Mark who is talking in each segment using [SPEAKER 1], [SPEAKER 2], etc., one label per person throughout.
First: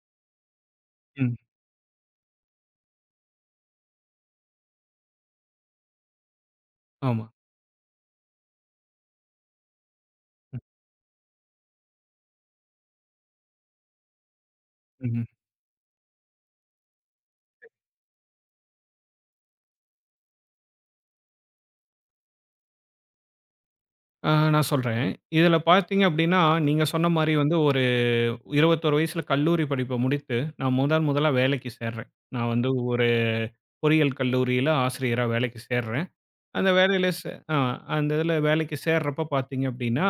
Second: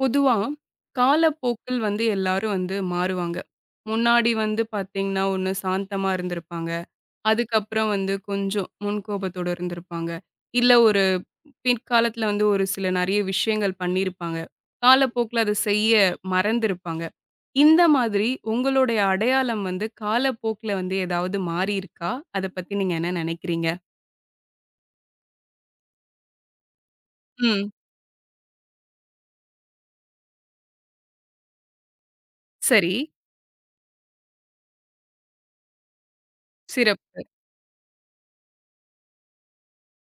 [SPEAKER 1] பொதுவா,
[SPEAKER 2] ம்.
[SPEAKER 1] காலப்போக்கில் வந்து எல்லாரும் வந்து மாறுவாங்க. முன்னாடி வந்து பார்த்தீங்கன்னா, ஒண்ணு சாந்தமா இருந்திருப்பாங்க.
[SPEAKER 2] ஆமா.
[SPEAKER 1] அதுக்கப்புறம் வந்து கொஞ்சம் முன்கோபத்தோட இருந்திருப்பாங்க.
[SPEAKER 2] ம்.
[SPEAKER 1] இல்ல ஒரு பிற்காலத்துல வந்து ஒரு சில நெறைய விஷயங்கள் பண்ணியிருப்பாங்க.
[SPEAKER 2] ம்ஹ்ம்.
[SPEAKER 1] காலப்போக்குல அத செய்ய மறந்திருப்பாங்க. இந்த மாதிரி உங்களுடைய அடையாளம் வந்து காலப்போக்குல வந்து ஏதாவது மாறியிருக்கா? அத பத்தி நீங்க என்ன நெனைக்கிறீங்க?
[SPEAKER 2] நான் சொல்றேன். இதில பார்த்தீங்க அப்டின்னா, நீங்க சொன்ன மாரி வந்து
[SPEAKER 1] ம்.
[SPEAKER 2] ஒரு 21 வயசுல கல்லூரி படிப்ப முடித்து, நான் முதன் முதலா வேலைக்கு சேர்றேன். நான் வந்து
[SPEAKER 1] சரி.
[SPEAKER 2] ஒரு பொறியியல் கல்லூரியில ஆசிரியரா வேலைக்கு சேர்றேன். அந்த வேலையில
[SPEAKER 1] சிறப்பு.
[SPEAKER 2] சே ஆ அந்த இதில வேலைக்கு சேர்றப்ப பார்த்தீங்க அப்டின்னா,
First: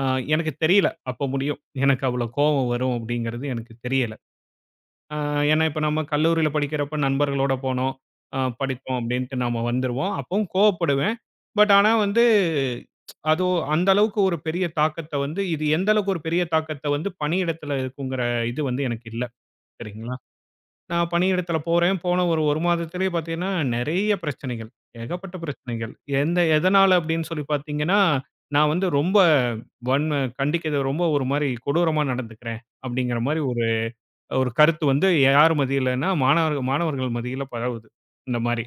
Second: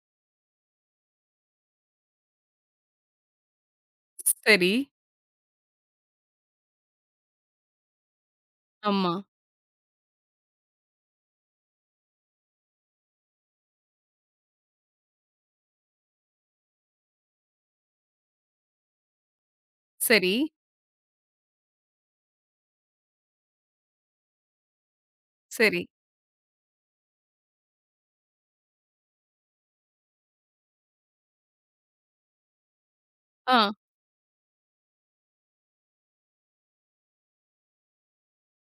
[SPEAKER 2] ஆ எனக்கு தெரியல. அப்ப முடியும். எனக்கு அவ்வளோ கோவம் வரும் அப்டிங்கிறது எனக்கு தெரியல.
[SPEAKER 1] சரி.
[SPEAKER 2] அ ஏன்னா, இப்ப நம்ம கல்லூரியில படிக்கிறப்ப நண்பர்களோட போனோம். படித்தோம்
[SPEAKER 1] ஆமா.
[SPEAKER 2] அப்படின்ட்டு நாம வந்துருவோம். அப்பவும் கோவப்படுவேன். பட் ஆனா வந்து அந்த அளவுக்கு ஒரு பெரிய தாக்கத்த வந்து இது எந்த அளவுக்கு ஒரு பெரிய தாக்கத்த வந்து பணியிடத்துல இருக்குங்கிற இது வந்து எனக்கு இல்ல. சரிங்களா?
[SPEAKER 1] சரி,
[SPEAKER 2] நான் பணியிடத்துல போறேன். போன ஒரு 1 மாதத்திலேயே பார்த்தீங்கன்னா, நெறைய பிரச்சனைகள். ஏகப்பட்ட
[SPEAKER 1] சரி.
[SPEAKER 2] பிரச்சனைகள். எந்த எதனால அப்படின்னு சொல்லி பார்த்தீங்கன்னா, நான் வந்து ரொம்ப வன்ம கண்டிக்கிறது ரொம்ப ஒரு மாரி கொடூரமா நடந்துக்கிறேன் அப்படிங்கிற மாரி
[SPEAKER 1] ஆ.
[SPEAKER 2] ஒரு ஒரு கருத்து வந்து யார் மத்தியிலன்னா, மாணவர்கள் மத்தியில பரவுது. இந்த மாரி,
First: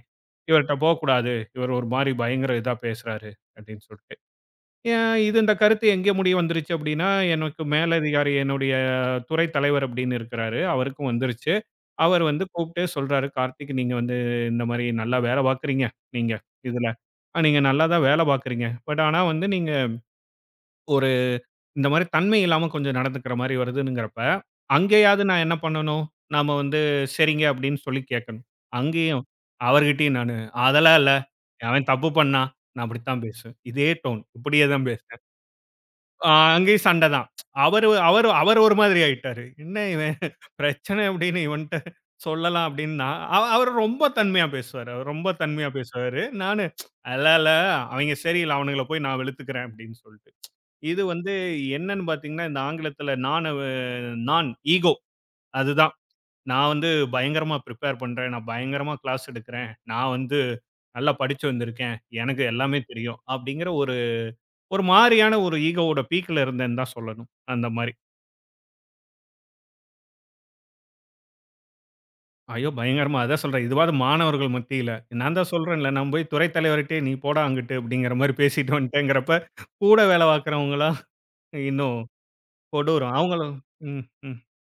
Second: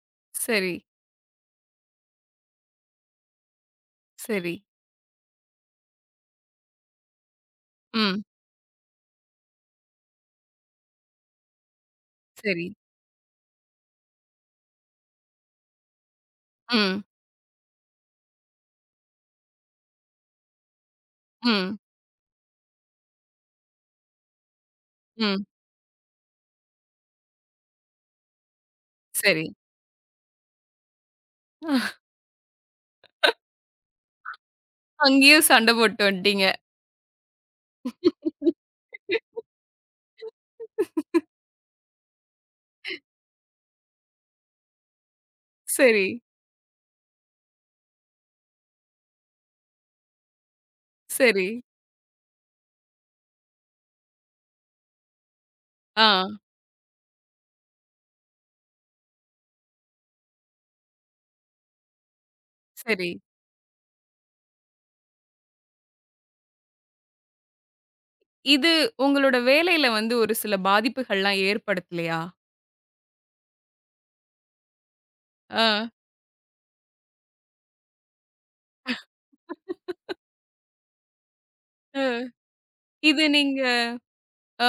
[SPEAKER 2] "இவர்ட்ட
[SPEAKER 1] சரி.
[SPEAKER 2] போக்கூடாது. இவர் ஒரு மாரி பயங்கர இதா பேசுறாரு." அப்படின்னு சொல்ட்டு.
[SPEAKER 1] சரி.
[SPEAKER 2] ஏன் இது இந்த கருத்து எங்கே முடிய வந்துருச்சு அப்படின்னா, எனக்கு
[SPEAKER 1] ம்.
[SPEAKER 2] மேலதிகாரி என்னுடைய துறை தலைவர் அப்படின்னு இருக்கிறாரு. அவருக்கும் வந்துருச்சு. அவர் வந்து
[SPEAKER 1] சரி.
[SPEAKER 2] கூப்பிட்டு சொல்றாரு, "கார்த்திக், நீங்க வந்து இந்த மாரி நல்லா வேலை பார்க்குறீங்க, நீங்க இதுல.
[SPEAKER 1] ம்.
[SPEAKER 2] நீங்க நல்லா தான் வேலை பார்க்குறீங்க. பட் ஆனா வந்து நீங்க"
[SPEAKER 1] ம்.
[SPEAKER 2] இந்த மாரி தன்மை இல்லாம கொஞ்சம் நடந்துக்கிற மாரி வருதுங்கிறப்ப, அங்கேயாவது நான்
[SPEAKER 1] ம்.
[SPEAKER 2] என்ன பண்ணணும்? நாம வந்து சரிங்க அப்படின்னு சொல்லி கேட்கணும். அங்கேயும்
[SPEAKER 1] சரி.
[SPEAKER 2] அவர்கிட்டயும் நானு, "அதெல்லாம் இல்ல. அவன் தப்பு பண்ணான். நான் அப்படித்தான் பேசுவேன்." இதே டோன். இப்படியே தான் பேசுவேன்.
[SPEAKER 1] அங்கேயும் சண்டை போட்டு
[SPEAKER 2] அ
[SPEAKER 1] வந்துட்டீங்க.
[SPEAKER 2] அங்கேயும் சண்டை தான். அவரு அவரு அவர் ஒரு மாதிரி ஆயிட்டாரு. "என்ன இவன் பிரச்சனை அப்படின்னு இவன்ட்ட சொல்லலாம்." அப்படின்னா, அவரு ரொம்ப தன்மையா பேசுவாரு. அவரு ரொம்ப தன்மையா
[SPEAKER 1] சரி,
[SPEAKER 2] பேசுவாரு. நானு, "அதெல்லாம் இல்ல. அவய்ங்க சரியில்ல. அவனுங்கள போய் நான் வெளுத்துக்கிறேன்." அப்படின்னு சொல்லிட்டு. இது வந்து
[SPEAKER 1] சரி.
[SPEAKER 2] என்னன்னு பார்த்தீங்கன்னா, இந்த ஆங்கிலத்தில நான் நான் ஈகோ அதுதான்.
[SPEAKER 1] ஆ.
[SPEAKER 2] நான் வந்து பயங்கரமா பிரிப்பேர் பண்றேன். நான் பயங்கரமா கிளாஸ் எடுக்கிறேன். நான் வந்து நல்லா படிச்சு வந்திருக்கேன். எனக்கு எல்லாமே
[SPEAKER 1] சரி.
[SPEAKER 2] தெரியும். அப்படிங்கிற ஒரு ஒரு மாரியான ஒரு ஈகோவோட பீக்ல இருந்தேன்னு தான் சொல்லணும். அந்த மாரி.
[SPEAKER 1] இது உங்களோட வேலையில வந்து ஒரு சில பாதிப்புகள்லாம் ஏற்படுத்தலையா?
[SPEAKER 2] ஐயோ! பயங்கரமா அதான் சொல்றேன். இதுவாவது மாணவர்கள் மத்தியில. நான் தான் சொல்றேன்ல,
[SPEAKER 1] ஆ,
[SPEAKER 2] நான் போய் துறை தலைவர்ட்டயே "நீ போடா அங்கிட்டு" அப்படிங்கிற மாரி பேசிட்டு வந்துட்டேங்கிறப்ப, கூட வேலை பார்க்கிறவங்கலாம் இன்னும்
[SPEAKER 1] அ.
[SPEAKER 2] கொடூரம்.
[SPEAKER 1] இது
[SPEAKER 2] அவங்களும்
[SPEAKER 1] நீங்க
[SPEAKER 2] ம். ம்.
[SPEAKER 1] அ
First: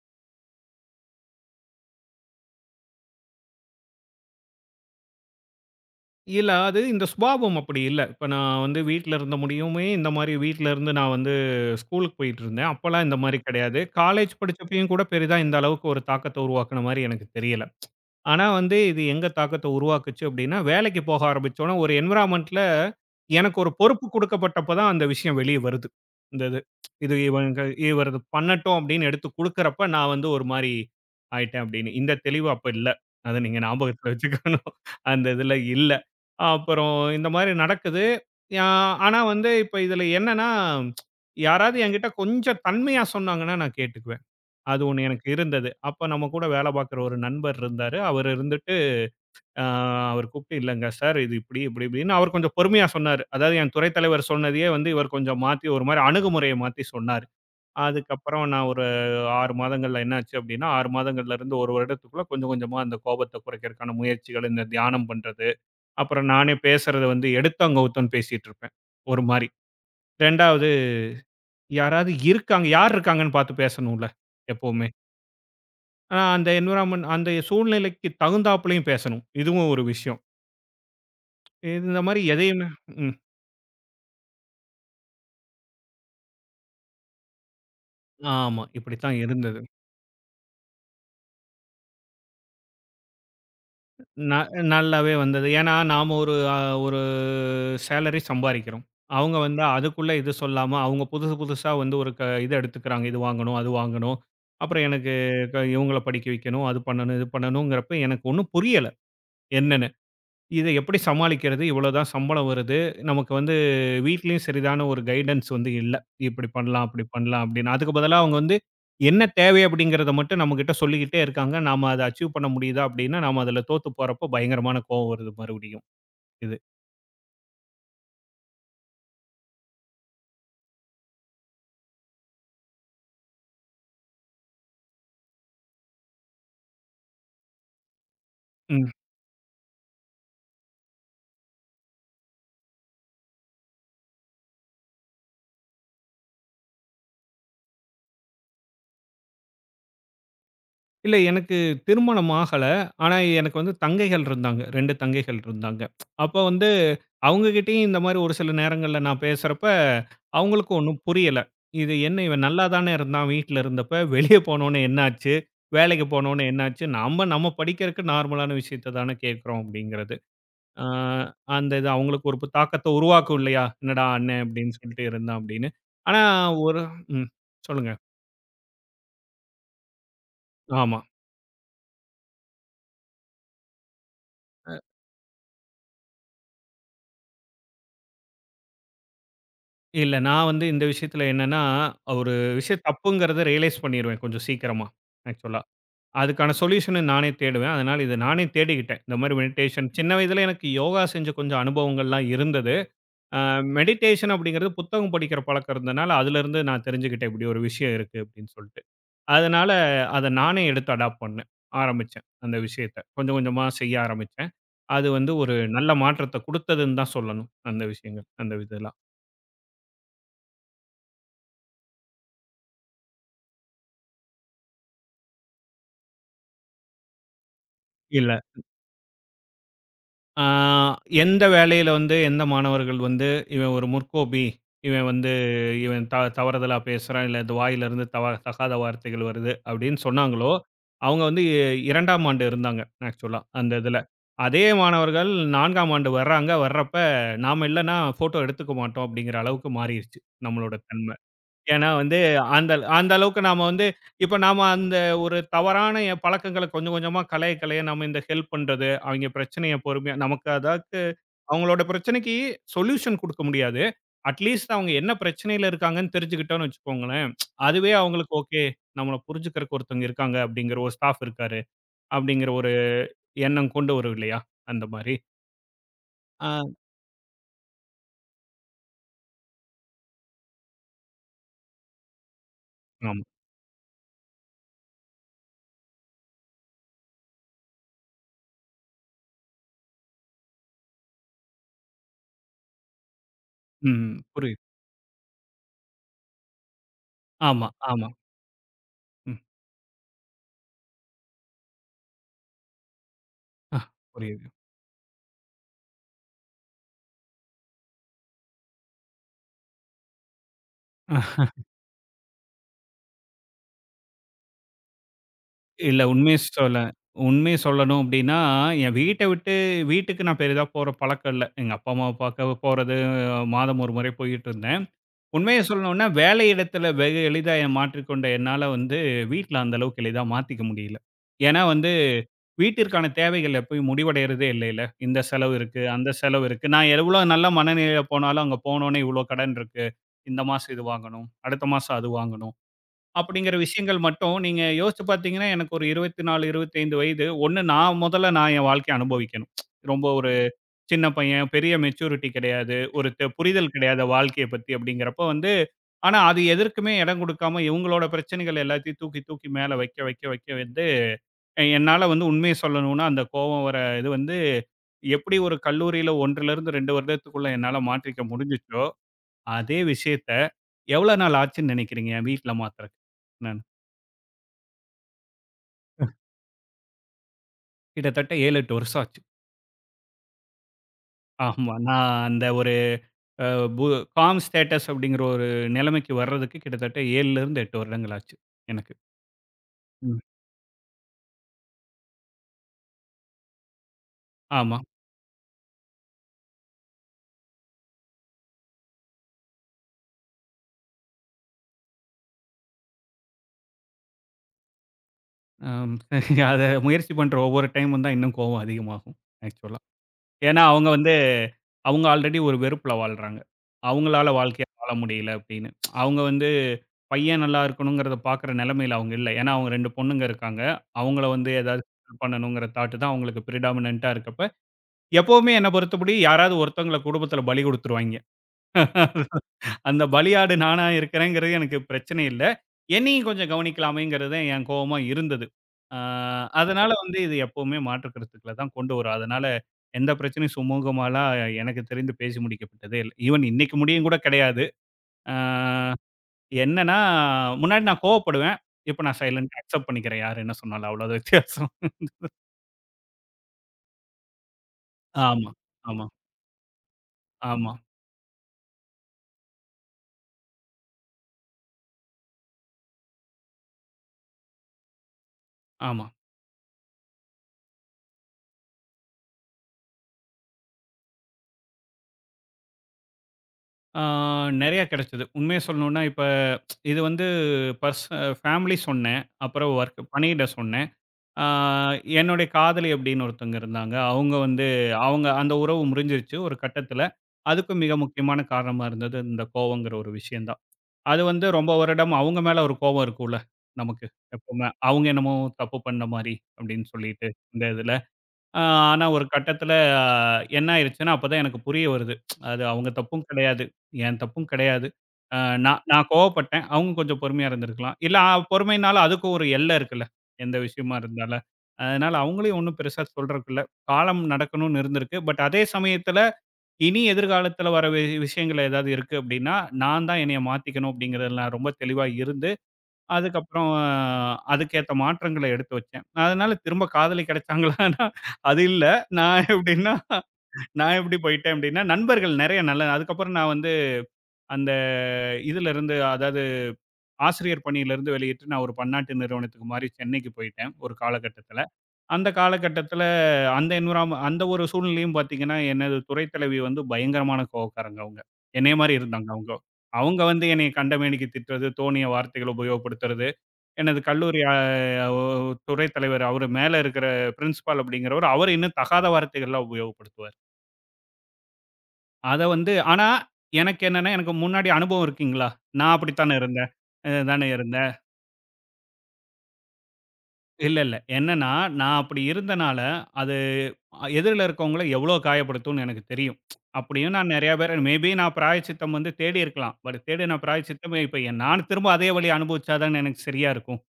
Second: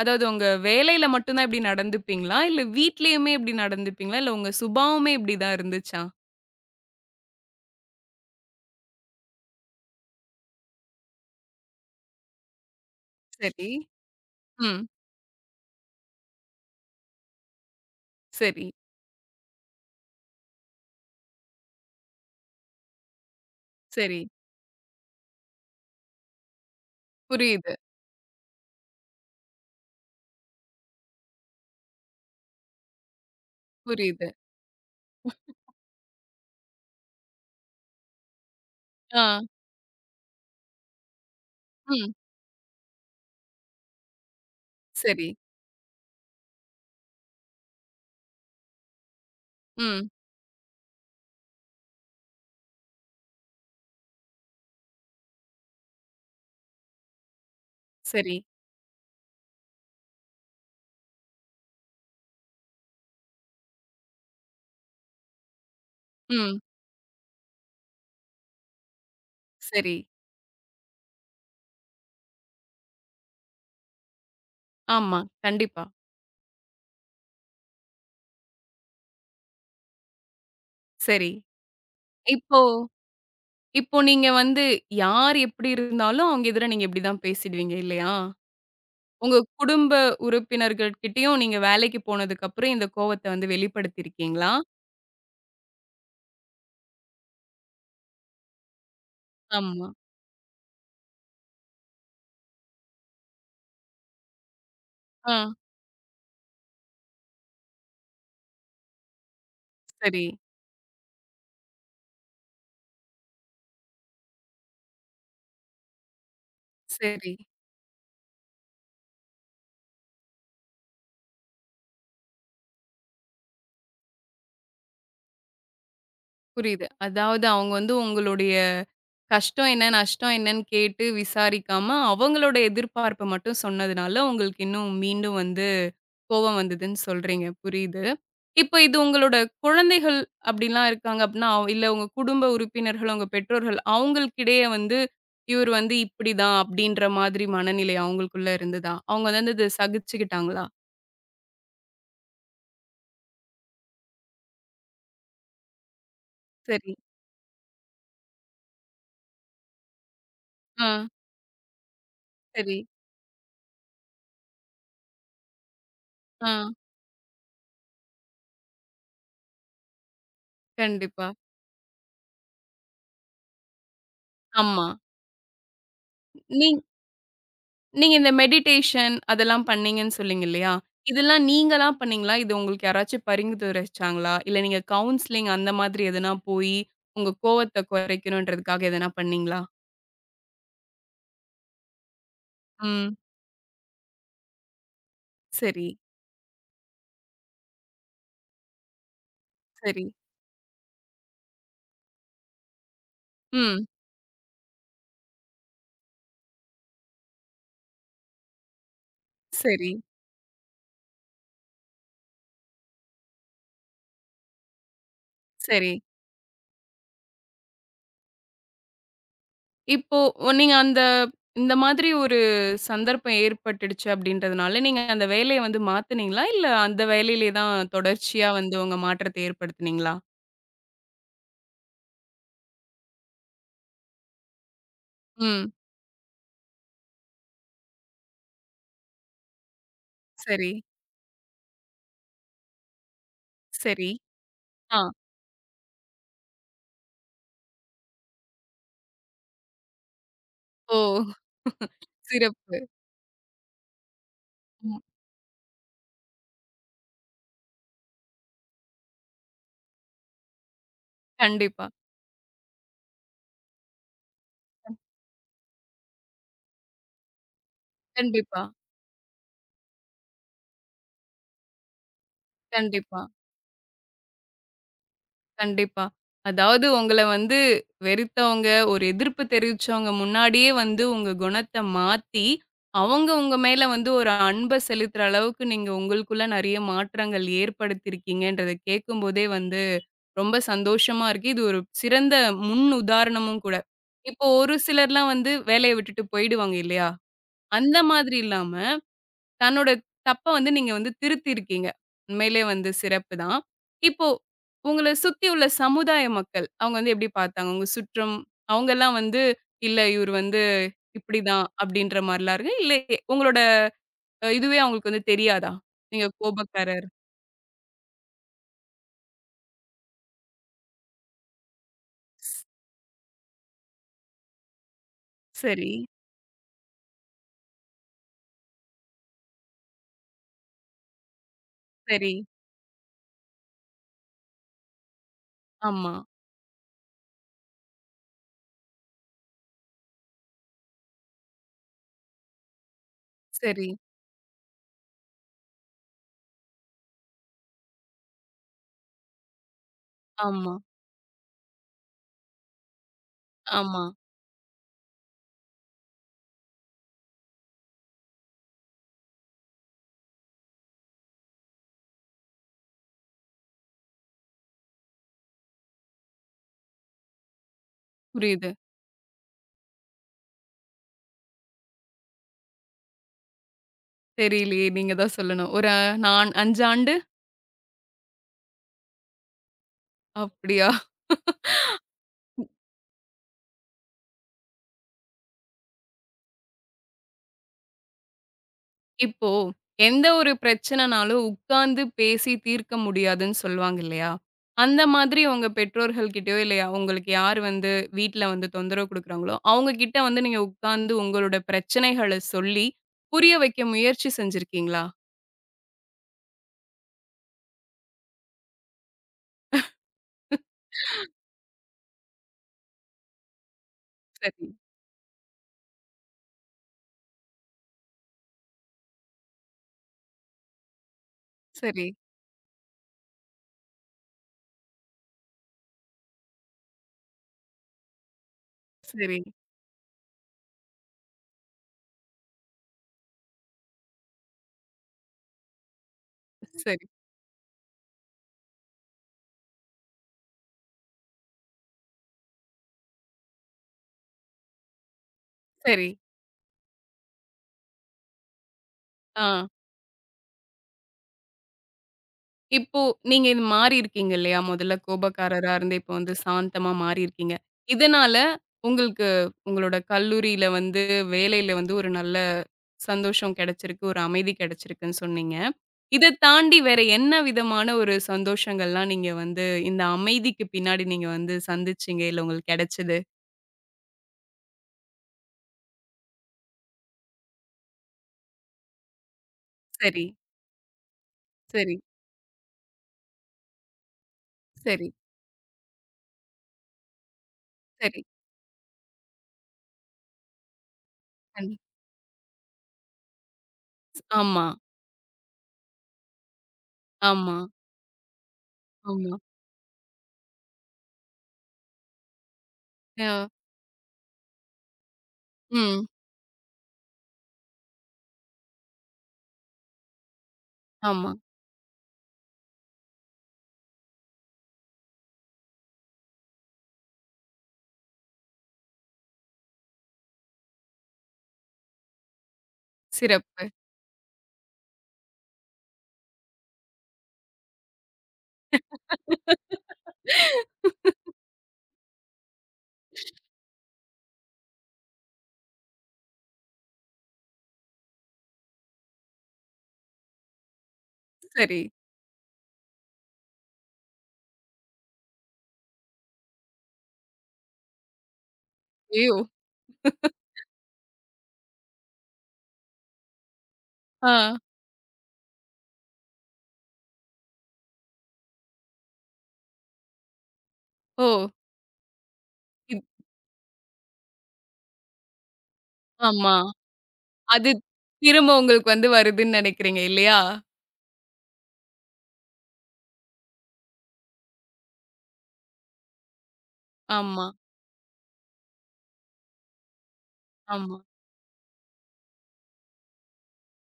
[SPEAKER 1] அதாவது உங்க வேலையில மட்டும் தான் இப்படி நடந்துப்பீங்களா? இல்ல வீட்லயுமே இப்படி நடந்துப்பீங்களா? இல்ல உங்க சுபாவமே இப்படிதான் இருந்துச்சா?
[SPEAKER 2] இல்ல. அது இந்த சுபாவம் அப்படி இல்ல. இப்ப நான் வந்து வீட்ல இருந்த முடியுமே இந்த மாரி வீட்ல இருந்து நான் வந்து ஸ்கூலுக்கு போயிட்டுருந்தேன். அப்பலாம் இந்த மாரி
[SPEAKER 1] சரி.
[SPEAKER 2] கிடையாது. காலேஜ்
[SPEAKER 1] ம்.
[SPEAKER 2] படிச்சப்பயும் கூட பெரிதா இந்த அளவுக்கு ஒரு தாக்கத்த உருவாக்குன மாரி எனக்கு தெரியல. ஆனா
[SPEAKER 1] சரி,
[SPEAKER 2] வந்து இது எங்க தாக்கத்த உருவாக்குச்சு அப்படின்னா, வேலைக்கு போக ஆரம்பிச்சோன ஒரு என்விரான்மென்ட்ல எனக்கு ஒரு பொறுப்பு
[SPEAKER 1] சரி.
[SPEAKER 2] குடுக்கப்பட்டப்ப தான் அந்த விஷயம் வெளிய வருது. இந்த இது. இது இவங்க
[SPEAKER 1] புரியுது,
[SPEAKER 2] இவர் இது பண்ணட்டும் அப்படின்னு எடுத்து குடுக்குறப்ப நான் வந்து ஒரு மாரி ஆயிட்டேன் அப்படின்னு. இந்த தெளிவு அப்ப இல்ல. அத நீங்க ஞாபகத்துல
[SPEAKER 1] புரியுது.
[SPEAKER 2] வச்சுக்கணும். அந்த இதுல இல்ல. அப்புறம் இந்த மாதிரி நடக்குது. யா ஆனா
[SPEAKER 1] ஆ.
[SPEAKER 2] வந்து இப்ப இதுல என்னன்னா, யாராவது என்கிட்ட
[SPEAKER 1] ம்.
[SPEAKER 2] கொஞ்சம் தன்மையா சொன்னாங்கன்னா நான் கேட்டுக்குவேன். அது ஒண்ணு எனக்கு
[SPEAKER 1] சரி.
[SPEAKER 2] இருந்தது. அப்ப நம்ம கூட வேலை பார்க்குற ஒரு நண்பர் இருந்தாரு. அவர் இருந்துட்டு அ
[SPEAKER 1] ம்.
[SPEAKER 2] அவர் கூப்பிட்டு இல்லங்க சார் இது இப்படி, இப்படி, இப்படின்னு அவர் கொஞ்சம் பொறுமையா சொன்னாரு. அதாவது என் துறை தலைவர் சொன்னதையே வந்து இவர் கொஞ்சம் மாத்தி ஒரு மாதிரி அணுகுமுறைய மாத்தி சொன்னாரு.
[SPEAKER 1] சரி.
[SPEAKER 2] அதுக்கப்புறம் நான் ஒரு 6 மாதங்கள்ல என்னாச்சு அப்படின்னா, 6 மாதங்கள்ல இருந்து 1 வருடத்துக்குள்ள கொஞ்சம் கொஞ்சமா அந்த கோபத்த குறைக்கிறதுக்கான முயற்சிகள், இந்த தியானம் பண்றது, அப்புறம் நானே
[SPEAKER 1] ம்.
[SPEAKER 2] பேசுறத வந்து எடுத்தோம் கவுத்தோம்ன்னு பேசிட்டு இருப்பேன். ஒரு மாரி.
[SPEAKER 1] சரி.
[SPEAKER 2] 2வது, யாராவது இருக்காங்க, யார் இருக்காங்கன்னு பார்த்து பேசணும்ல எப்பவுமே.
[SPEAKER 1] ஆமா. கண்டிப்பா.
[SPEAKER 2] ஆனா அந்த என்விரான்மென்ட் அந்த சூழ்நிலைக்கு தகுந்தாப்புலயும் பேசணும். இதுவும் ஒரு விஷயம்.
[SPEAKER 1] சரி.
[SPEAKER 2] இது இந்த மாரி
[SPEAKER 1] இப்போ
[SPEAKER 2] எதையுமே ம்.
[SPEAKER 1] இப்போ நீங்க வந்து யார் எப்படி இருந்தாலும், அவங்க எதிரா நீங்க இப்படிதான் பேசிடுவீங்க இல்லையா?
[SPEAKER 2] ஆமா. இப்படித்தான்
[SPEAKER 1] உங்க
[SPEAKER 2] இருந்தது.
[SPEAKER 1] குடும்ப உறுப்பினர்கள்கிட்டயும் நீங்க வேலைக்கு போனதுக்கப்புறம் இந்த கோவத்த வந்து
[SPEAKER 2] ந
[SPEAKER 1] வெளிப்படுத்தியிருக்கீங்களா?
[SPEAKER 2] நல்லாவே வந்தது. ஏன்னா, நாம ஒரு ஒரு சேலரி சம்பாரிக்கிறோம். அவங்க வந்து
[SPEAKER 1] ஆமா.
[SPEAKER 2] அதுக்குள்ள இது சொல்லாம, அவங்க புதுசு புதுசா வந்து ஒரு இது எடுத்துக்கிறாங்க. இது வாங்கணும், அது வாங்கணும். அப்புறம் எனக்கு
[SPEAKER 1] ஆ.
[SPEAKER 2] இவங்கள படிக்க வைக்கணும், அது பண்ணணும், இது பண்ணணுங்கிறப்ப எனக்கு ஒண்ணும் புரியல. என்ன
[SPEAKER 1] சரி,
[SPEAKER 2] இத எப்படி சமாளிக்கிறது? இவ்வளோதான் சம்பளம் வருது. நமக்கு வந்து வீட்லயும் சரிதான ஒரு கைடன்ஸ் வந்து இல்ல. இப்படி பண்ணலாம், அப்படி
[SPEAKER 1] சரி.
[SPEAKER 2] பண்ணலாம் அப்படின்னு. அதுக்கு பதிலா அவங்க வந்து என்ன தேவை அப்படிங்கிறத மட்டும் நம்மகிட்ட சொல்லிக்கிட்டே இருக்காங்க. நாம அத அச்சீவ் பண்ண முடியுதா அப்படின்னா, நாம அதுல தோத்து போறப்போ பயங்கரமான கோவம் வருது மறுபடியும் இது.
[SPEAKER 1] புரியுது. அதாவது அவங்க வந்து உங்களுடைய கஷ்டம் என்ன, நஷ்டம் என்னன்னு கேட்டு விசாரிக்காம, அவங்களோட எதிர்பார்ப்ப மட்டும் சொன்னதுனால, உங்களுக்கு இன்னும் மீண்டும் வந்து கோவம் வந்ததுன்னு சொல்றீங்க. புரியுது. இப்ப இது உங்களோட குழந்தைகள் அப்படிலாம் இருக்காங்க அப்படின்னா, இல்ல உங்க குடும்ப உறுப்பினர்கள், உங்க பெற்றோர்கள் அவங்களுக்கிடையே வந்து, இவர் வந்து இப்படிதான் அப்படின்ற மாதிரி மனநிலை அவங்களுக்குள்ள இருந்ததா? அவங்க வந்து அத சகிச்சுக்கிட்டாங்களா?
[SPEAKER 2] இல்ல எனக்கு திருமணம் ஆகல. ஆனா எனக்கு வந்து தங்கைகள் இருந்தாங்க. 2 தங்கைகள் இருந்தாங்க. அப்ப வந்து
[SPEAKER 1] சரி.
[SPEAKER 2] அவங்க கிட்டயும் இந்த மாரி ஒரு சில நேரங்கள்ல நான் பேசுறப்ப, அவங்களுக்கும்
[SPEAKER 1] ஆ.
[SPEAKER 2] ஒண்ணும் புரியல. இது என்ன இவன் நல்லா
[SPEAKER 1] சரி.
[SPEAKER 2] தானே இருந்தான் வீட்ல இருந்தப்ப, வெளிய போனோனே என்னாச்சு? வேலைக்கு போனோனே
[SPEAKER 1] ஆ.
[SPEAKER 2] என்னாச்சு? நம்ம நம்ம படிக்கிறதுக்கு நார்மலான விஷயத்த தானே கேட்கிறோம் அப்படிங்கிறது. ஆ
[SPEAKER 1] கண்டிப்பா.
[SPEAKER 2] அந்த இது அவங்களுக்கு ஒரு தாக்கத்த உருவாக்கும் இல்லையா? என்னடா அண்ணன் அப்படின்னு
[SPEAKER 1] ஆமா.
[SPEAKER 2] சொல்லிட்டு இருந்தான் அப்படின்னு. ஆனா
[SPEAKER 1] நீ
[SPEAKER 2] ஒரு ம். சொல்லுங்க.
[SPEAKER 1] நீங்க இந்த மெடிடேஷன் அதெல்லாம் பண்ணீங்கன்னு சொன்னீங்க இல்லையா?
[SPEAKER 2] ஆமா.
[SPEAKER 1] இதெல்லாம் நீங்களா பண்ணீங்களா? இது உங்களுக்கு யாராச்சும் பரிந்துரைச்சாங்களா? இல்ல நீங்க கவுன்சிலிங் அந்த மாதிரி எதுனா போயி, உங்க கோவத்த குறைக்கணுன்றதுக்காக எதனா பண்ணீங்களா?
[SPEAKER 2] இல்ல. நான் வந்து இந்த விஷயத்துல என்னன்னா, ஒரு விஷயம்
[SPEAKER 1] ம்.
[SPEAKER 2] தப்புங்கிறத ரியலைஸ் பண்ணிருவேன் கொஞ்சம் சீக்கிரமா, ஆக்சுவலா.
[SPEAKER 1] சரி,
[SPEAKER 2] அதுக்கான சொல்யூஷன நானே தேடுவேன். அதனால இத நானே தேடிக்கிட்டேன். இந்த மாரி மெடிடேஷன்
[SPEAKER 1] சரி.
[SPEAKER 2] சின்ன வயதில எனக்கு யோகா செஞ்ச கொஞ்சம் அனுபவங்கள்லாம் இருந்தது. அ
[SPEAKER 1] ம்.
[SPEAKER 2] மெடிடேஷன் அப்படிங்கிறது புத்தகம் படிக்கிற பழக்கம் இருந்தனால, அதுலருந்து நான் தெரிஞ்சுக்கிட்டேன் இப்படி ஒரு விஷயம் இருக்கு அப்படின்னு சொல்லிட்டு. அதனால
[SPEAKER 1] சரி,
[SPEAKER 2] அத நானே எடுத்து அடாப்ட் பண்ணேன். ஆரம்பிச்சேன் அந்த விஷயத்த. கொஞ்சம் கொஞ்சமா செய்ய ஆரம்பிச்சேன். அது வந்து ஒரு நல்ல
[SPEAKER 1] சரி.
[SPEAKER 2] மாற்றத்த குடுத்ததுன்னு தான் சொல்லணும். அந்த விஷயங்கள், அந்த இதெல்லாம்.
[SPEAKER 1] இப்போ நீங்க அந்த இந்த மாதிரி ஒரு சந்தர்ப்பம் ஏற்பட்டுடுச்சு அப்படின்றதுனால, நீங்க அந்த வேலைய வந்து மாத்துனீங்களா? இல்ல அந்த வேலையிலேயே தான் தொடர்ச்சியா வந்து உங்க மாற்றத்த ஏற்படுத்துனீங்களா?
[SPEAKER 2] ஆ, எந்த வேலையில வந்து எந்த மாணவர்கள் வந்து, இவன் ஒரு முற்கோபி, இவன் வந்து
[SPEAKER 1] ம்.
[SPEAKER 2] இவன் தவறுதலா பேசுறான், இல்ல இந்த வாயிலிருந்து தகாத வார்த்தைகள் வருது அப்படின்னு சொன்னாங்களோ,
[SPEAKER 1] சரி,
[SPEAKER 2] அவங்க வந்து 2ஆம் ஆண்டு இருந்தாங்க ஆக்சுவலா அந்த இதுல.
[SPEAKER 1] சரி.
[SPEAKER 2] அதே
[SPEAKER 1] ஆ.
[SPEAKER 2] மாணவர்கள் 4ஆம் ஆண்டு வர்றாங்க, வர்றப்ப நாம இல்லன்னா ஃபோட்டோ எடுத்துக்க மாட்டோம் அப்படிங்கிற அளவுக்கு மாறிருச்சு நம்மளோட
[SPEAKER 1] ஓ!
[SPEAKER 2] தன்மை. ஏன்னா வந்து அந்த
[SPEAKER 1] சிறப்பு.
[SPEAKER 2] அந்த அளவுக்கு நாம வந்து இப்ப நாம அந்த
[SPEAKER 1] ம்.
[SPEAKER 2] ஒரு தவறான பழக்கங்கள கொஞ்சம் கொஞ்சமா கலைய கலைய நம்ம இந்த ஹெல்ப் பண்றது, அவைங்க பிரச்சனைய பொறுமையா நமக்கு அதாக்கு அவங்களோட
[SPEAKER 1] கண்டிப்பா,
[SPEAKER 2] பிரச்சனைக்கு சொல்யூஷன் குடுக்க முடியாது. அட்லீஸ்ட் அவங்க என்ன பிரச்சனையில இருக்காங்கன்னு தெரிஞ்சுக்கிட்டோம்னு வச்சுக்கோங்களேன், அதுவே அவங்களுக்கு ஓகே.
[SPEAKER 1] கண்டிப்பா,
[SPEAKER 2] நம்மள புரிஞ்சுக்கிறக்கு ஒருத்தவங்க இருக்காங்க அப்படிங்கிற ஒரு ஸ்டாஃப் இருக்காரு. அப்படிங்கிற ஒரு
[SPEAKER 1] கண்டிப்பா,
[SPEAKER 2] எண்ணம் கொண்டு வரும் இல்லையா? அந்த மாரி.
[SPEAKER 1] கண்டிப்பா.
[SPEAKER 2] ஆ.
[SPEAKER 1] அதாவது உங்கள வந்து வெறுத்தவங்க, ஒரு எதிர்ப்பு தெரிவிச்சவங்க முன்னாடியே வந்து உங்க குணத்த மாத்தி,
[SPEAKER 2] ஆமா.
[SPEAKER 1] அவங்க உங்க மேல வந்து ஒரு அன்ப செலுத்துற அளவுக்கு நீங்க உங்களுக்குள்ள நெறைய மாற்றங்கள் ஏற்படுத்தியிருக்கீங்கன்றத கேட்கும்போதே வந்து ரொம்ப சந்தோஷமா இருக்கு. இது ஒரு சிறந்த முன் உதாரணமும் கூட.
[SPEAKER 2] ம்.
[SPEAKER 1] இப்போ
[SPEAKER 2] புரியுது.
[SPEAKER 1] ஒரு சிலர்லாம் வந்து வேலைய விட்டுட்டு போயிடுவாங்க இல்லையா?
[SPEAKER 2] ஆமா,
[SPEAKER 1] அந்த
[SPEAKER 2] ஆமா.
[SPEAKER 1] மாதிரி இல்லாம
[SPEAKER 2] ம்.
[SPEAKER 1] தன்னோட தப்ப வந்து நீங்க வந்து திருத்தியிருக்கீங்க. உண்மையிலே வந்து சிறப்பு தான்.
[SPEAKER 2] ஆ,
[SPEAKER 1] இப்போ
[SPEAKER 2] புரியுது.
[SPEAKER 1] உங்கள சுத்தி உள்ள சமுதாய மக்கள், அவங்க வந்து எப்படி பார்த்தாங்க? உங்க சுற்றம், அவங்கலாம் வந்து, "இல்ல இவரு வந்து இப்படிதான்" அப்படின்ற மாரிலாம் இருக்கு. இல்ல உங்களோட இதுவே அவங்களுக்கு வந்து தெரியாதா?
[SPEAKER 2] இல்ல,
[SPEAKER 1] நீங்க கோபக்காரர்.
[SPEAKER 2] உண்மைய சொல்லணும் அப்டின்னா, என் வீட்ட விட்டு வீட்டுக்கு நான் பெரிதா போற பழக்கம் இல்ல. எங்க அப்பா, அம்மாவ பார்க்க
[SPEAKER 1] ஸ்
[SPEAKER 2] போறது மாதம் 1 முறை போயிட்டுருந்தேன். உண்மைய
[SPEAKER 1] சரி,
[SPEAKER 2] சொல்லணும்னா, வேலை இடத்துல வெகு எளிதா என் மாற்றிக்கொண்ட என்னால வந்து வீட்ல அந்த அளவுக்கு எளிதா மாத்திக்க முடியல. ஏன்னா வந்து
[SPEAKER 1] சரி.
[SPEAKER 2] வீட்டிற்கான தேவைகள் எப்பயும் முடிவடையறதே இல்லைல்ல. இந்த செலவு இருக்கு, அந்த
[SPEAKER 1] ஆமா.
[SPEAKER 2] செலவு இருக்கு. நான் எவ்வளோ நல்ல மனநிலையில போனாலும், அங்க போனோனே இவ்வளோ கடன் இருக்கு. இந்த மாசம் இது வாங்கணும், அடுத்த மாசம் அது வாங்கணும். அப்படிங்கிற
[SPEAKER 1] சரி.
[SPEAKER 2] விஷயங்கள் மட்டும் நீங்க யோசிச்சு பார்த்தீங்கன்னா, எனக்கு ஒரு 24, 25 வயது. ஒண்ணு நான் முதல்ல நான் என் வாழ்க்கைய அனுபவிக்கணும். ரொம்ப ஒரு
[SPEAKER 1] ஆமா,
[SPEAKER 2] சின்ன பையன், பெரிய மெச்சூரிட்டி கிடையாது. ஒரு புரிதல்
[SPEAKER 1] ஆமா.
[SPEAKER 2] கிடையாது வாழ்க்கைய பத்தி அப்படிங்கிறப்ப வந்து ஆனா அது எதற்குமே இடம் கொடுக்காம இவங்களோட பிரச்சனைகள் எல்லாத்தையும் தூக்கி தூக்கி மேல வைக்க வைக்க வைக்க வந்து என்னால வந்து உண்மைய சொல்லணும்னா, அந்த கோவம் வர இது வந்து எப்படி ஒரு கல்லூரியில 1லிருந்து 2 வருடத்துக்குள்ள என்னால மாற்றிக்க
[SPEAKER 1] புரியுது.
[SPEAKER 2] முடிஞ்சுச்சோ, அதே விஷயத்த எவ்வளோ நாள் ஆச்சுன்னு நினைக்கிறீங்க என் வீட்ல மாத்துறக்கு? நான்
[SPEAKER 1] தெரியலையே! நீங்க தான் சொல்லணும். ஒரு நான் 5 ஆண்டு
[SPEAKER 2] கிட்டத்தட்ட 7, 8 வருஷம் ஆச்சு.
[SPEAKER 1] அப்படியா?
[SPEAKER 2] ஆமா. நான் அந்த ஒரு அ பு காம் ஸ்டேட்டஸ் அப்படிங்கிற ஒரு நிலைமைக்கு வர்றதுக்கு கிட்டத்தட்ட 7லிருந்து 8 வருடங்கள் ஆச்சு எனக்கு.
[SPEAKER 1] இப்போ
[SPEAKER 2] ம்.
[SPEAKER 1] எந்த ஒரு பிரச்சனைனாலும் உட்கார்ந்து பேசி தீர்க்க முடியாதுன்னு சொல்லுவாங்க இல்லையா?
[SPEAKER 2] ஆமா.
[SPEAKER 1] அந்த மாதிரி உங்க பெற்றோர்கள் கிட்டயோ, இல்ல உங்களுக்கு யார் வந்து வீட்ல வந்து தொந்தரவு குடுக்குறாங்களோ, அவங்க கிட்ட வந்து நீங்க உட்கார்ந்து உங்களோட பிரச்சனைகள சொல்லி புரிய வைக்க முயற்சி செஞ்சிருக்கீங்களா?
[SPEAKER 2] அம் அத முயற்சி பண்ற ஒவ்வொரு டைமும் தான் இன்னும் கோவம் அதிகமாகும் ஆக்சுவலா. ஏன்னா அவங்க வந்து அவங்க ஆல்ரெடி ஒரு வெறுப்புல வாழ்றாங்க. அவங்களால
[SPEAKER 1] சரி,
[SPEAKER 2] வாழ்க்கைய வாழ முடியல அப்படின்னு. அவங்க வந்து பையன் நல்லா இருக்கணுங்கிறத பார்க்குற நிலைமையில அவங்க இல்ல. ஏன்னா அவங்க 2 பொண்ணுங்க இருக்காங்க. அவங்கள வந்து ஏதாவது
[SPEAKER 1] சரி,
[SPEAKER 2] செட்டில் பண்ணணுங்கிற தாட் தான் அவங்களுக்கு பிரிடாமினன்ட்டா இருக்கப்ப, எப்பவுமே என்ன பொறுத்தபடி யாராவது ஒருத்தவங்கள குடும்பத்தில பலி குடுத்துருவாய்ங்க.
[SPEAKER 1] சரி,
[SPEAKER 2] அந்த பலியாடு நானா இருக்கிறேங்கிறது எனக்கு பிரச்சனை இல்ல. என்னையும் கொஞ்சம் கவனிக்கலாமேங்கிறது தான் என் கோவமா இருந்தது. ஆ அதனால
[SPEAKER 1] சரி,
[SPEAKER 2] வந்து இது எப்பவுமே மாற்று கருத்துக்கள தான் கொண்டு வரும். அதனால எந்த பிரச்சனையும் சுமூகமாலாம் எனக்கு தெரிந்து பேசி முடிக்கப்பட்டதே இல்ல. ஈவன் இன்னைக்கு முடியும் கூட கிடையாது. ஆ
[SPEAKER 1] சரி.
[SPEAKER 2] என்னன்னா, முன்னாடி நான் கோவப்படுவேன். இப்ப நான்
[SPEAKER 1] ஆ.
[SPEAKER 2] சைலன்ட்டா அக்செப்ட் பண்ணிக்கிறேன். யார் என்ன சொன்னாலும் அவ்வளோதான் வித்தியாசம்.
[SPEAKER 1] இப்போ நீங்க இது மாறி இருக்கீங்க இல்லையா? முதல்ல
[SPEAKER 2] ஆமா,
[SPEAKER 1] கோபக்காரரா இருந்து
[SPEAKER 2] ஆமா,
[SPEAKER 1] இப்போ வந்து சாந்தமா மாறி இருக்கீங்க.
[SPEAKER 2] ஆமா,
[SPEAKER 1] இதனால உங்களுக்கு உங்களோட கல்லூரியில வந்து வேலையில வந்து ஒரு நல்ல சந்தோஷம் கிடைச்சிருக்கு. ஒரு அமைதி கிடைச்சிருக்குன்னு சொன்னீங்க.
[SPEAKER 2] ஆமா.
[SPEAKER 1] இத தாண்டி வேற என்ன விதமான ஒரு சந்தோஷங்கள்லாம் நீங்க வந்து இந்த அமைதிக்கு பின்னாடி நீங்க வந்து சந்திச்சீங்க? இல்ல உங்களுக்கு கிடைச்சது?
[SPEAKER 2] ஆ நெறைய கிடைச்சது. உண்மைய சொல்லணும்னா இப்ப இது வந்து பர்ஸ் ஃபேமிலி சொன்னேன். அப்புறம் ஒர்க்
[SPEAKER 1] சரி,
[SPEAKER 2] பணியிட சொன்னேன். ஆ
[SPEAKER 1] சரி,
[SPEAKER 2] என்னுடைய காதலி அப்படின்னு ஒருத்தவங்க இருந்தாங்க. அவங்க வந்து
[SPEAKER 1] சரி,
[SPEAKER 2] அவங்க அந்த உறவு முறிஞ்சிருச்சு ஒரு கட்டத்தில. அதுக்கும் மிக
[SPEAKER 1] சரி.
[SPEAKER 2] முக்கியமான காரணமா இருந்தது இந்த கோவங்கிற ஒரு விஷயம் தான். அது வந்து
[SPEAKER 1] கண்
[SPEAKER 2] ரொம்ப வருடம் அவங்க மேல ஒரு கோவம் இருக்கும்ல நமக்கு
[SPEAKER 1] ஆமா,
[SPEAKER 2] எப்பவுமே. அவங்க என்னமோ தப்பு பண்ண மாரி அப்படின்னு சொல்லிட்டு
[SPEAKER 1] ஆமா,
[SPEAKER 2] இந்த இதில. அ ஆனா ஒரு
[SPEAKER 1] ஆமா.
[SPEAKER 2] கட்டத்தில என்ன ஆயிருச்சுன்னா, அப்பதான் எனக்கு புரிய வருது. அது அவங்க தப்பும்
[SPEAKER 1] அ,
[SPEAKER 2] கிடையாது. என் தப்பும் கிடையாது. அ நான்
[SPEAKER 1] ம்.
[SPEAKER 2] நான் கோவப்பட்டேன். அவங்க கொஞ்சம் பொறுமையா இருந்திருக்கலாம். இல்ல பொறுமைனால அதுக்கும் ஒரு எல்லை இருக்குல்ல. எந்த விஷயமா
[SPEAKER 1] ஆமா.
[SPEAKER 2] இருந்தாலும். அதனால அவங்களையும் ஒண்ணும் பெருசா சொல்றதுக்கு இல்ல. காலம் நடக்கணும்னு இருந்திருக்கு. பட் அதே சமயத்தில இனி எதிர்காலத்தில வர விஷயங்கள் ஏதாவது இருக்கு அப்படின்னா, நான் தான் என்னைய மாத்திக்கணும் அப்படிங்கிறதுல நான் ரொம்ப தெளிவா இருந்து
[SPEAKER 1] சிறப்பு.
[SPEAKER 2] அதுக்கப்புறம் அதுக்கேத்த மாற்றங்கள எடுத்து வச்சேன். அதனால திரும்ப காதலி கிடைச்சாங்களான்னா, அது இல்ல. நான் எப்படின்னா, நான் எப்படி போயிட்டேன் அப்படின்னா, நண்பர்கள் நெறைய நல்ல அதுக்கப்புறம் நான் வந்து அந்த இதுலருந்து அதாவது ஆசிரியர் பணியிலருந்து வெளியேற்று நான் ஒரு பன்னாட்டு நிறுவனத்துக்கு மாறி சென்னைக்கு போயிட்டேன், ஒரு காலகட்டத்தில.
[SPEAKER 1] சரி.
[SPEAKER 2] அந்த காலகட்டத்தில அந்த அந்த ஒரு சூழ்நிலையும் பார்த்தீங்கன்னா, எனது துறை தலைவி வந்து பயங்கரமான கோவக்காரங்க அவங்க. என்னைய மாரி இருந்தாங்க
[SPEAKER 1] ஐயோ!
[SPEAKER 2] அவங்க. அவங்க வந்து என்னைய கண்டமேனிக்கு திட்டுறது, தோணிய வார்த்தைகள உபயோகப்படுத்துறது. எனது
[SPEAKER 1] ஆ.
[SPEAKER 2] கல்லூரி ஒ துறை தலைவர் அவரு மேல இருக்கிற பிரின்சிபால் அப்படிங்கிறவரு, அவரு இன்னும் தகாத வார்த்தைகள்லாம் உபயோகப்படுத்துவாரு.
[SPEAKER 1] ஓ!
[SPEAKER 2] அத வந்து
[SPEAKER 1] இத்
[SPEAKER 2] ஆனா எனக்கு என்னன்னா, எனக்கு முன்னாடி அனுபவம் இருக்குங்களா? நான் அப்படித்தானே
[SPEAKER 1] ஆமா.
[SPEAKER 2] இருந்தேன். தானே
[SPEAKER 1] அது
[SPEAKER 2] இருந்தேன்.
[SPEAKER 1] திரும்ப உங்களுக்கு வந்து வருதுன்னு நினைக்கிறீங்க இல்லையா?
[SPEAKER 2] இல்ல, இல்ல. என்னன்னா, நான் அப்படி இருந்தனால, அது எதிர்ல இருக்கவங்கள எவ்வளோ காயப்படுத்தும்னு எனக்கு தெரியும். அப்படியும் நான்
[SPEAKER 1] ஆமா,
[SPEAKER 2] நெறைய பேர மேபி நான் பிராயச்சித்தம் வந்து தேடி இருக்கலாம். பட் தேடின பிராயச்சித்தம்
[SPEAKER 1] ஆமா.
[SPEAKER 2] இப்ப நான் திரும்ப அதே வலிய அனுபவிச்சா தானே எனக்கு சரியா இருக்கும்.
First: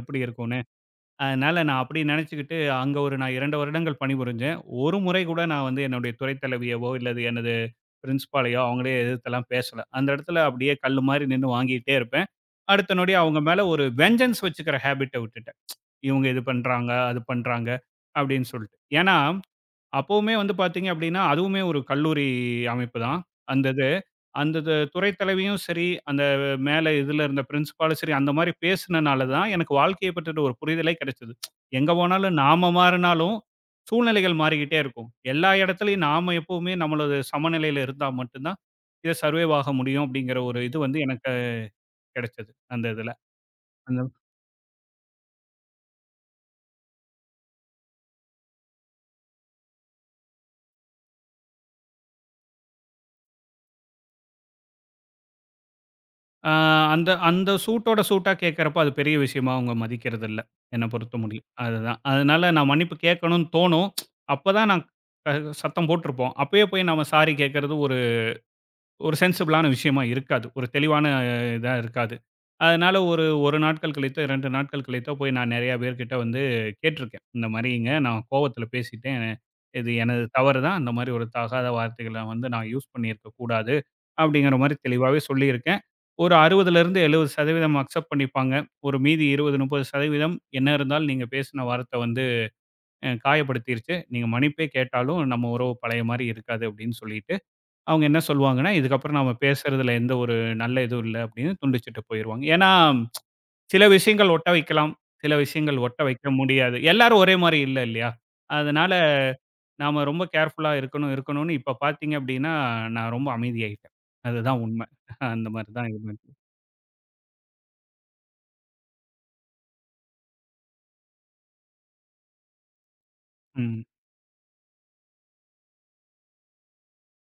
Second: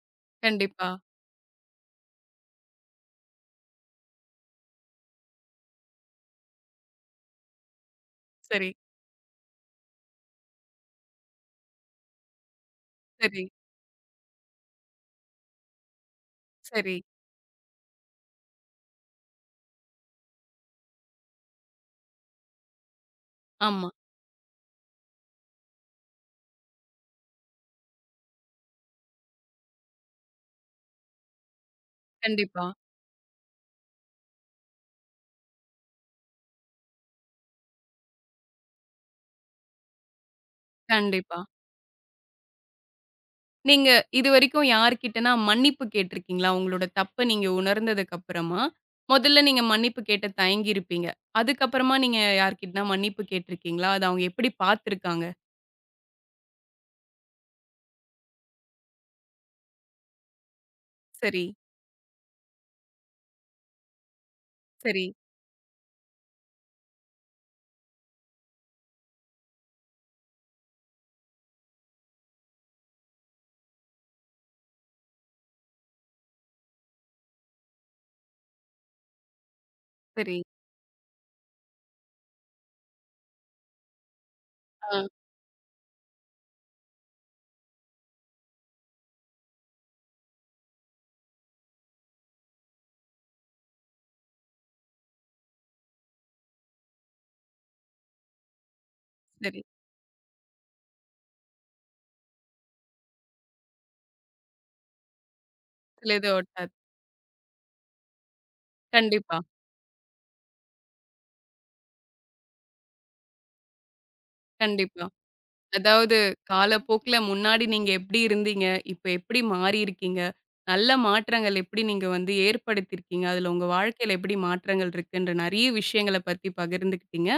[SPEAKER 2] எப்படி இருக்கும்?
[SPEAKER 1] கண்டிப்பா.
[SPEAKER 2] அதனால நான் அப்படி நினைச்சுக்கிட்டு அங்க ஒரு நான் 2 வருடங்கள் பணிபுரிஞ்சேன். ஒரு முறை கூட நான் வந்து என்னுடைய துறை தலைவியவோ, இல்லது எனது பிரின்சிபாலையோ
[SPEAKER 1] சரி,
[SPEAKER 2] அவங்களே எதிர்த்துலாம் பேசல. அந்த இடத்துல அப்படியே கல்லு மாரி நின்னு வாங்கிட்டே இருப்பேன். அடுத்த நொடி அவங்க
[SPEAKER 1] சரி,
[SPEAKER 2] மேல ஒரு வெஞ்சன்ஸ் வச்சுக்கிற ஹேபிட்ட விட்டுட்டேன். இவங்க இது பண்றாங்க,
[SPEAKER 1] சரி.
[SPEAKER 2] அது பண்றாங்க அப்படின்னு சொல்லிட்டு. ஏன்னா, அப்பவுமே வந்து பார்த்தீங்க அப்படின்னா, அதுவுமே ஒரு கல்லூரி அமைப்பு தான். அந்த இது.
[SPEAKER 1] ஆமா.
[SPEAKER 2] அந்த துறை தலைவியும் சரி, அந்த மேல இதுல இருந்த பிரின்சிபாலும் சரி, அந்த மாரி பேசுனனால தான் எனக்கு வாழ்க்கைய பற்றின ஒரு புரிதலே கிடைச்சது. எங்க போனாலும்
[SPEAKER 1] கண்டிப்பா,
[SPEAKER 2] நாம மாறுனாலும், சூழ்நிலைகள் மாறிக்கிட்டே இருக்கும். எல்லா இடத்துலயும் நாம எப்பவுமே நம்மளது சமநிலையில இருந்தா மட்டும் தான், இத சர்வைவ் ஆக முடியும் அப்படிங்கிற ஒரு இது வந்து எனக்கு
[SPEAKER 1] கண்டிப்பா.
[SPEAKER 2] கிடைச்சது. அந்த இதுல.
[SPEAKER 1] நீங்க
[SPEAKER 2] அந்த
[SPEAKER 1] இதுவரைக்கும் யார்கிட்டனா மன்னிப்பு கேட்டிருக்கீங்களா? உங்களோட தப்ப நீங்க உணர்ந்ததுக்கு அப்புறமா, முதல்ல நீங்க மன்னிப்பு கேட்ட தயங்கியிருப்பீங்க. அதுக்கப்புறமா நீங்க யார்கிட்டனா மன்னிப்பு கேட்டிருக்கீங்களா? அத அவங்க எப்படி பார்த்துருக்காங்க?
[SPEAKER 2] ஆ, அந்த அந்த சூட்டோட சூட்டா கேட்கறப்ப அது பெரிய விஷயமா அவங்க மதிக்கிறதில்ல. என்ன பொறுத்த
[SPEAKER 1] சரி,
[SPEAKER 2] முடியும். அதுதான். அதனால நான் மன்னிப்பு கேட்கணும்னு தோணும். அப்பதான் நான்
[SPEAKER 1] சரி,
[SPEAKER 2] க- சத்தம் போட்டிருப்போம். அப்பயே போய் நம்ம சாரி கேட்கறது ஒரு ஒரு சென்சிபிளான விஷயமா இருக்காது. ஒரு தெளிவான இதா இருக்காது. அதனால ஒரு 1 நாட்கள் கழித்தோ, 2 நாட்கள் கழித்தோ போய் நான் நெறைய பேர்கிட்ட வந்து கேட்டுருக்கேன். இந்த மாரிங்க நான் கோவத்தில பேசிட்டேன். இது எனது
[SPEAKER 1] சரி.
[SPEAKER 2] தவறு தான். அந்த மாரி ஒரு தகாத வார்த்தைகள வந்து நான் யூஸ் பண்ணியிருக்கக் கூடாது. அப்படிங்கிற மாரி
[SPEAKER 1] ஆ,
[SPEAKER 2] தெளிவாவே சொல்லியிருக்கேன். ஒரு 60லிருந்து 70% அக்செப்ட் பண்ணிப்பாங்க. ஒரு மீதி 20, 30% என்ன இருந்தாலும் நீங்க பேசின வார்த்தை வந்து காயப்படுத்திருச்சு. நீங்க மன்னிப்பே கேட்டாலும் நம்ம உறவு பழைய மாரி இருக்காது அப்படின்னு சொல்லிட்டேன். அவங்க என்ன சொல்லுவாங்கன்னா, "இதுக்கப்புறம் நாம
[SPEAKER 1] சரி.
[SPEAKER 2] பேசுறதுல எந்த ஒரு நல்ல இதுவும் இல்ல" அப்படின்னு துண்டிச்சுட்டு போயிருவாங்க. ஏன்னா, சில விஷயங்கள் ஒட்ட வைக்கலாம், சில விஷயங்கள் ஒட்ட
[SPEAKER 1] சில
[SPEAKER 2] வைக்க
[SPEAKER 1] இது ஓட்டாது.
[SPEAKER 2] முடியாது. எல்லாரும் ஒரே மாரி இல்ல இல்லையா? அதனால
[SPEAKER 1] கண்டிப்பா,
[SPEAKER 2] நாம ரொம்ப கேர்ஃபுல்லா இருக்கணும், இருக்கணும்னு இப்ப பார்த்தீங்க அப்படின்னா, நான் ரொம்ப அமைதியாயிட்டேன். அதுதான் உண்மை.
[SPEAKER 1] கண்டிப்பா.
[SPEAKER 2] அந்த மாரி தான்
[SPEAKER 1] அதாவது
[SPEAKER 2] இருந்துச்சு.
[SPEAKER 1] காலப்போக்குல முன்னாடி நீங்க எப்படி இருந்தீங்க? இப்ப எப்படி மாறியிருக்கீங்க? நல்ல மாற்றங்கள் எப்படி நீங்க வந்து ஏற்படுத்தியிருக்கீங்க? அதுல உங்க
[SPEAKER 2] ம்.
[SPEAKER 1] வாழ்க்கையில எப்படி மாற்றங்கள் இருக்குன்ற நெறைய விஷயங்கள பத்தி பகிர்ந்துக்கிட்டீங்க.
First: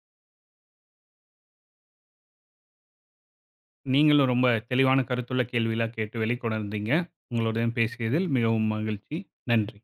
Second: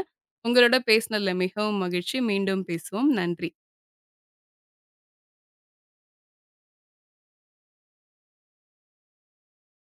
[SPEAKER 1] உங்களோட பேசினதுல மிகவும் மகிழ்ச்சி. மீண்டும் பேசுவோம். நன்றி.
[SPEAKER 2] நீங்களும் ரொம்ப தெளிவான கருத்துள்ள கேள்விலாம் கேட்டு வெளிக்கொணர்ந்தீங்க. உங்களுடன் பேசியதில் மிகவும் மகிழ்ச்சி. நன்றி.